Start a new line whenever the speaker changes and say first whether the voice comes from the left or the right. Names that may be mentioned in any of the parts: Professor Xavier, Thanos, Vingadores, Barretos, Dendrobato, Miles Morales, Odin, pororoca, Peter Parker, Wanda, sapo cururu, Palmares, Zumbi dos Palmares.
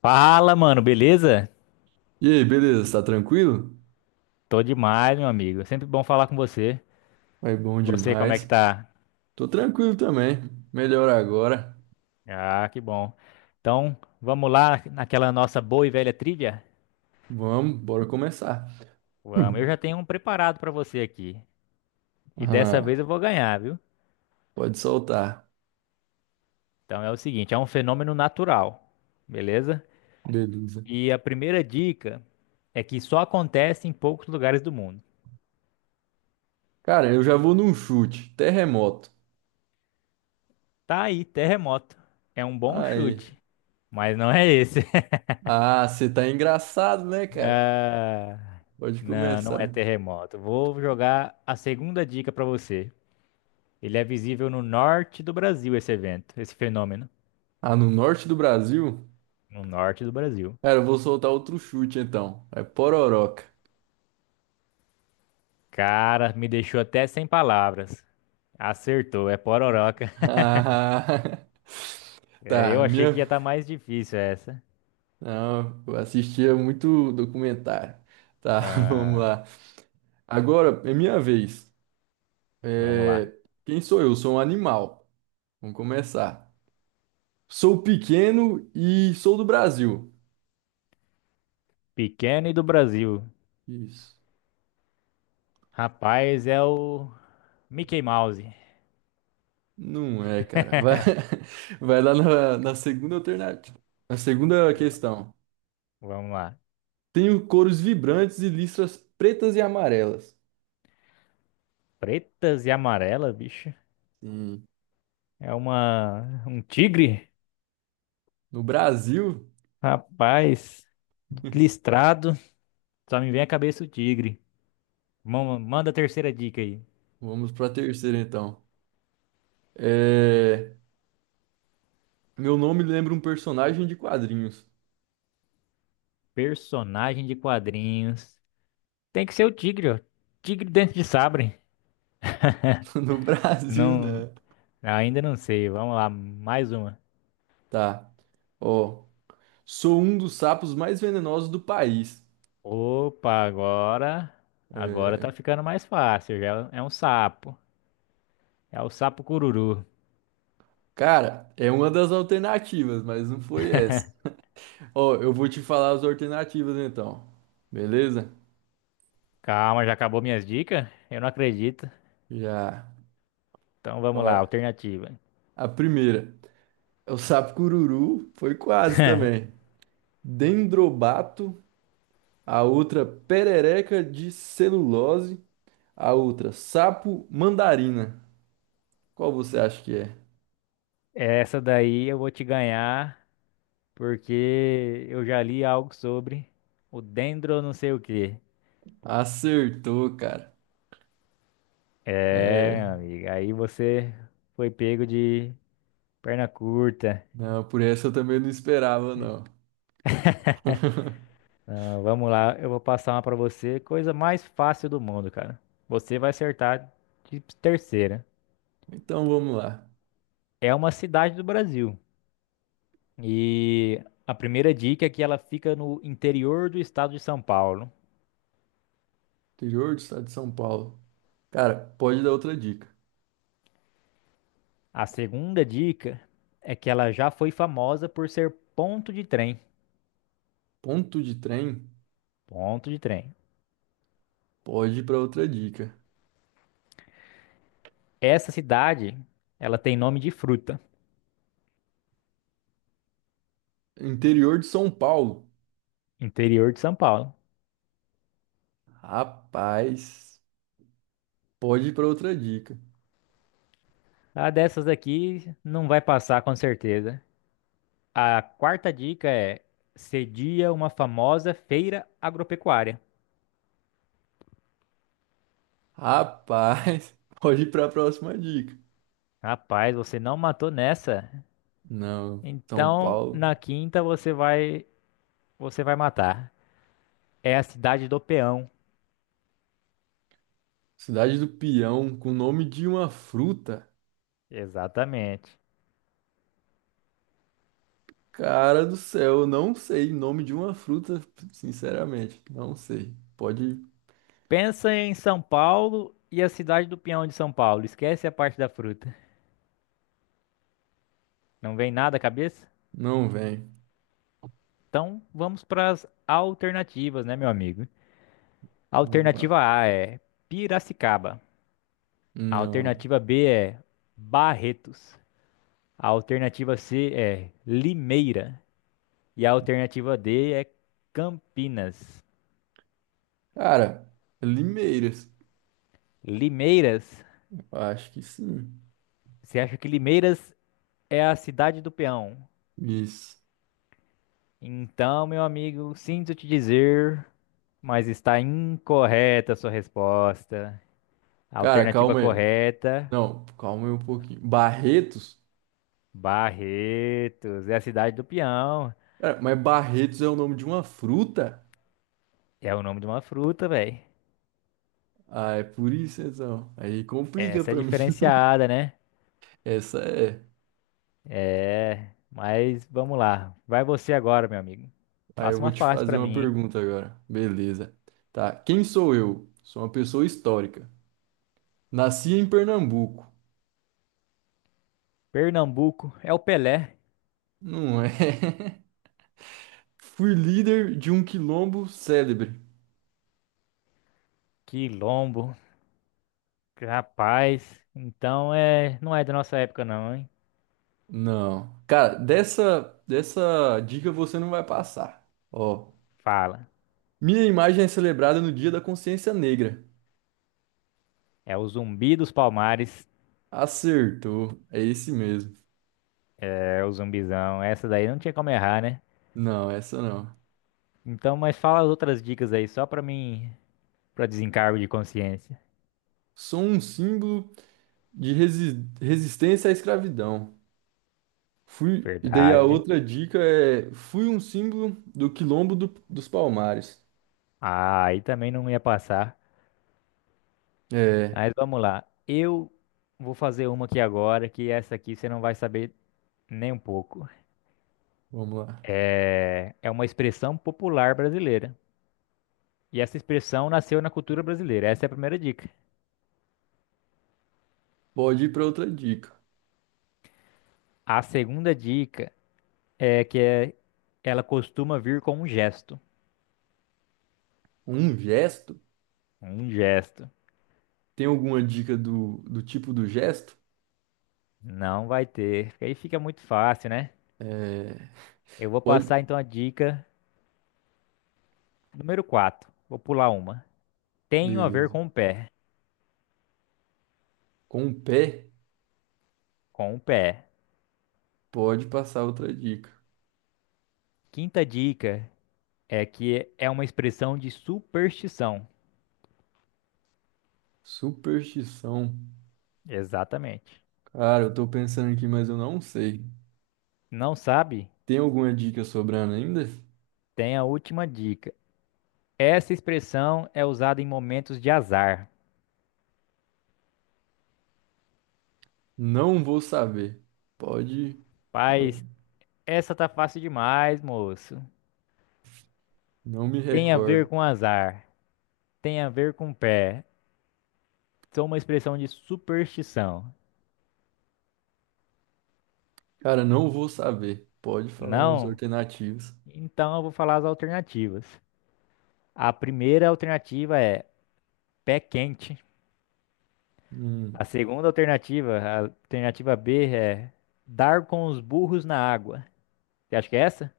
left: Fala, mano, beleza?
right: E aí, beleza? Tá tranquilo?
left: Tô demais, meu amigo. É sempre bom falar com você.
right: Vai bom
left: Você, como é que
right: demais.
left: tá?
right: Tô tranquilo também. Melhor agora.
left: Ah, que bom. Então, vamos lá naquela nossa boa e velha trivia?
right: Vamos, bora começar.
left: Vamos, eu
right: Hum.
left: já tenho um preparado pra você aqui. E dessa
right: Ah,
left: vez eu vou ganhar, viu?
right: pode soltar.
left: Então é o seguinte, é um fenômeno natural, beleza?
right: Beleza.
left: E a primeira dica é que só acontece em poucos lugares do mundo.
right: Cara, eu já vou num chute. Terremoto.
left: Tá aí, terremoto. É um bom
right: Aí.
left: chute, mas não é esse.
right: Ah, você tá engraçado, né, cara?
left: Ah,
right: Pode
left: não, é
right: começar.
left: terremoto. Vou jogar a segunda dica para você. Ele é visível no norte do Brasil, esse evento, esse fenômeno.
right: Ah, no norte do Brasil?
left: No norte do Brasil.
right: Cara, eu vou soltar outro chute então. É pororoca.
left: Cara, me deixou até sem palavras. Acertou, é pororoca.
right: Ah,
left: É,
right: tá,
left: eu achei
right: minha.
left: que ia estar mais difícil essa.
right: Não, eu assistia muito documentário. Tá, vamos
left: Ah,
right: lá. Agora é minha vez.
left: vamos lá.
right: É, quem sou eu? Sou um animal. Vamos começar. Sou pequeno e sou do Brasil.
left: Pequeno e do Brasil.
right: Isso.
left: Rapaz, é o Mickey Mouse.
right: Não é, cara. Vai, vai lá na segunda alternativa. Na segunda questão.
left: Vamos lá.
right: Tenho cores vibrantes e listras pretas e amarelas.
left: Pretas e amarelas, bicho.
right: Sim.
left: É uma um tigre?
right: No Brasil,
left: Rapaz, listrado, só me vem à cabeça o tigre. Manda a terceira dica aí.
right: vamos para a terceira então. É, meu nome lembra um personagem de quadrinhos.
left: Personagem de quadrinhos. Tem que ser o tigre, ó. Tigre dentro de sabre.
right: No Brasil,
left: Não,
right: né?
left: ainda não sei. Vamos lá, mais uma.
right: Tá. Ó. Sou um dos sapos mais venenosos do país.
left: Opa, agora, agora
right: É,
left: tá ficando mais fácil. Já é um sapo. É o sapo cururu.
right: cara, é uma das alternativas, mas não foi essa. Ó, eu vou te falar as alternativas então. Beleza?
left: Calma, já acabou minhas dicas? Eu não acredito.
right: Já.
left: Então
right: Ó,
left: vamos lá, alternativa.
right: a primeira é o sapo cururu, foi quase também. Dendrobato, a outra perereca de celulose, a outra sapo mandarina. Qual você acha que é?
left: Essa daí eu vou te ganhar, porque eu já li algo sobre o dendro não sei o quê.
right: Acertou, cara.
left: É, meu
right: É.
left: amigo, aí você foi pego de perna curta.
right: Não, por essa eu também não esperava, não.
left: Não, vamos lá, eu vou passar uma pra você, coisa mais fácil do mundo, cara. Você vai acertar de terceira.
right: Então vamos lá.
left: É uma cidade do Brasil. E a primeira dica é que ela fica no interior do estado de São Paulo.
right: Interior do estado de São Paulo. Cara, pode dar outra dica.
left: A segunda dica é que ela já foi famosa por ser ponto de trem.
right: Ponto de trem?
left: Ponto de trem.
right: Pode ir para outra dica.
left: Essa cidade, ela tem nome de fruta,
right: Interior de São Paulo.
left: interior de São Paulo.
right: Rapaz, pode ir para outra dica.
left: A dessas daqui não vai passar com certeza. A quarta dica é cedia uma famosa feira agropecuária.
right: Rapaz, pode ir para a próxima dica.
left: Rapaz, você não matou nessa.
right: Não, São
left: Então,
right: Paulo.
left: na quinta você vai matar. É a cidade do Peão.
right: Cidade do Peão, com o nome de uma fruta.
left: Exatamente.
right: Cara do céu, eu não sei o nome de uma fruta, sinceramente, não sei. Pode,
left: Pensa em São Paulo e a cidade do Peão de São Paulo. Esquece a parte da fruta. Não vem nada à cabeça?
right: não vem.
left: Então, vamos para as alternativas, né, meu amigo?
right: Vamos lá.
left: Alternativa A é Piracicaba. A
right: Não.
left: alternativa B é Barretos. A alternativa C é Limeira. E a alternativa D é Campinas.
right: Cara, limeiras.
left: Limeiras?
right: Eu acho que sim.
left: Você acha que Limeiras é a cidade do peão?
right: Isso.
left: Então, meu amigo, sinto te dizer, mas está incorreta a sua resposta. A
right: Cara,
left: alternativa
right: calma aí.
left: correta
right: Não, calma aí um pouquinho. Barretos?
left: Barretos, é a cidade do peão.
right: Cara, mas Barretos é o nome de uma fruta?
left: É o nome de uma fruta, velho.
right: Ah, é por isso então. Aí complica
left: Essa é
right: pra mim.
left: diferenciada, né?
right: Essa é.
left: É, mas vamos lá. Vai você agora, meu amigo.
right: Aí eu
left: Passa
right: vou
left: uma
right: te
left: fácil
right: fazer
left: pra
right: uma
left: mim, hein?
right: pergunta agora. Beleza. Tá. Quem sou eu? Sou uma pessoa histórica. Nasci em Pernambuco.
left: Pernambuco é o Pelé.
right: Não é. Fui líder de um quilombo célebre.
left: Quilombo. Rapaz. Então é, não é da nossa época não, hein?
right: Não. Cara, dessa dica você não vai passar. Ó.
left: Fala.
right: Minha imagem é celebrada no Dia da Consciência Negra.
left: É o Zumbi dos Palmares.
right: Acertou. É esse mesmo.
left: É o zumbizão. Essa daí não tinha como errar, né?
right: Não, essa não.
left: Então, mas fala as outras dicas aí só pra mim, pra desencargo de consciência.
right: Sou um símbolo de resistência à escravidão. Fui. E daí a
left: Verdade.
right: outra dica é: fui um símbolo do dos Palmares.
left: Ah, aí também não ia passar.
right: É,
left: Mas vamos lá. Eu vou fazer uma aqui agora, que essa aqui você não vai saber nem um pouco.
right: vamos lá.
left: É uma expressão popular brasileira. E essa expressão nasceu na cultura brasileira. Essa é a primeira dica.
right: Pode ir para outra dica.
left: A segunda dica é ela costuma vir com um gesto.
right: Um gesto?
left: Um gesto.
right: Tem alguma dica do tipo do gesto?
left: Não vai ter. Porque aí fica muito fácil, né?
right: É,
left: Eu vou passar
right: pode.
left: então a dica número 4. Vou pular uma. Tenho a ver
right: Beleza.
left: com o pé.
right: Com o pé,
left: Com o pé.
right: pode passar outra dica.
left: Quinta dica. É que é uma expressão de superstição.
right: Superstição.
left: Exatamente.
right: Cara, eu tô pensando aqui, mas eu não sei.
left: Não sabe?
right: Tem alguma dica sobrando ainda?
left: Tem a última dica. Essa expressão é usada em momentos de azar.
right: Não vou saber. Pode falar.
left: Paz, essa tá fácil demais, moço.
right: Não me
left: Tem a ver
right: recordo.
left: com azar. Tem a ver com pé. Sou uma expressão de superstição.
right: Cara, não vou saber. Pode falar as
left: Não?
right: alternativas.
left: Então eu vou falar as alternativas. A primeira alternativa é pé quente.
right: Hum.
left: A segunda alternativa, a alternativa B, é dar com os burros na água. Você acha que é essa?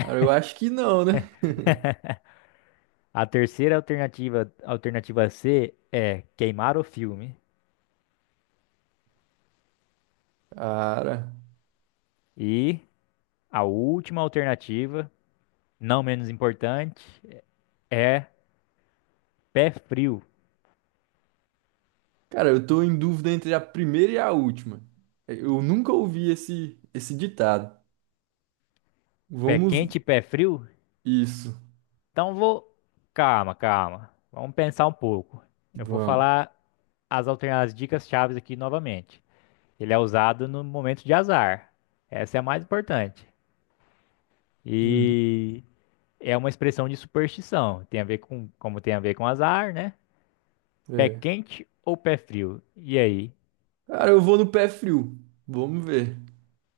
right: Cara, eu acho que não, né?
left: A terceira alternativa, alternativa C é queimar o filme.
right: Cara.
left: E a última alternativa, não menos importante, é pé frio.
right: Cara, eu tô em dúvida entre a primeira e a última. Eu nunca ouvi esse ditado.
left: Pé
right: Vamos.
left: quente e pé frio?
right: Isso.
left: Então vou. Calma, calma. Vamos pensar um pouco. Eu vou
right: Vamos.
left: falar as dicas chaves aqui novamente. Ele é usado no momento de azar. Essa é a mais importante.
right: Uhum.
left: E é uma expressão de superstição. Tem a ver com, como tem a ver com azar, né? Pé
right: É.
left: quente ou pé frio? E aí?
right: Cara, eu vou no pé frio. Vamos ver.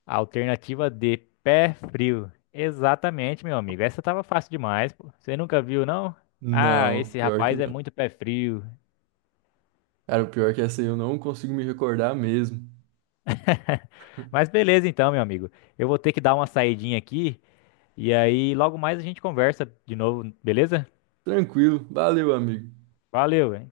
left: Alternativa D, pé frio. Exatamente, meu amigo. Essa tava fácil demais, pô. Você nunca viu, não? Ah,
right: Não,
left: esse
right: pior que
left: rapaz é
right: não.
left: muito pé frio.
right: Cara, o pior é que essa aí eu não consigo me recordar mesmo.
left: Mas beleza então, meu amigo. Eu vou ter que dar uma saidinha aqui e aí logo mais a gente conversa de novo, beleza?
right: Tranquilo. Valeu, amigo.
left: Valeu, hein?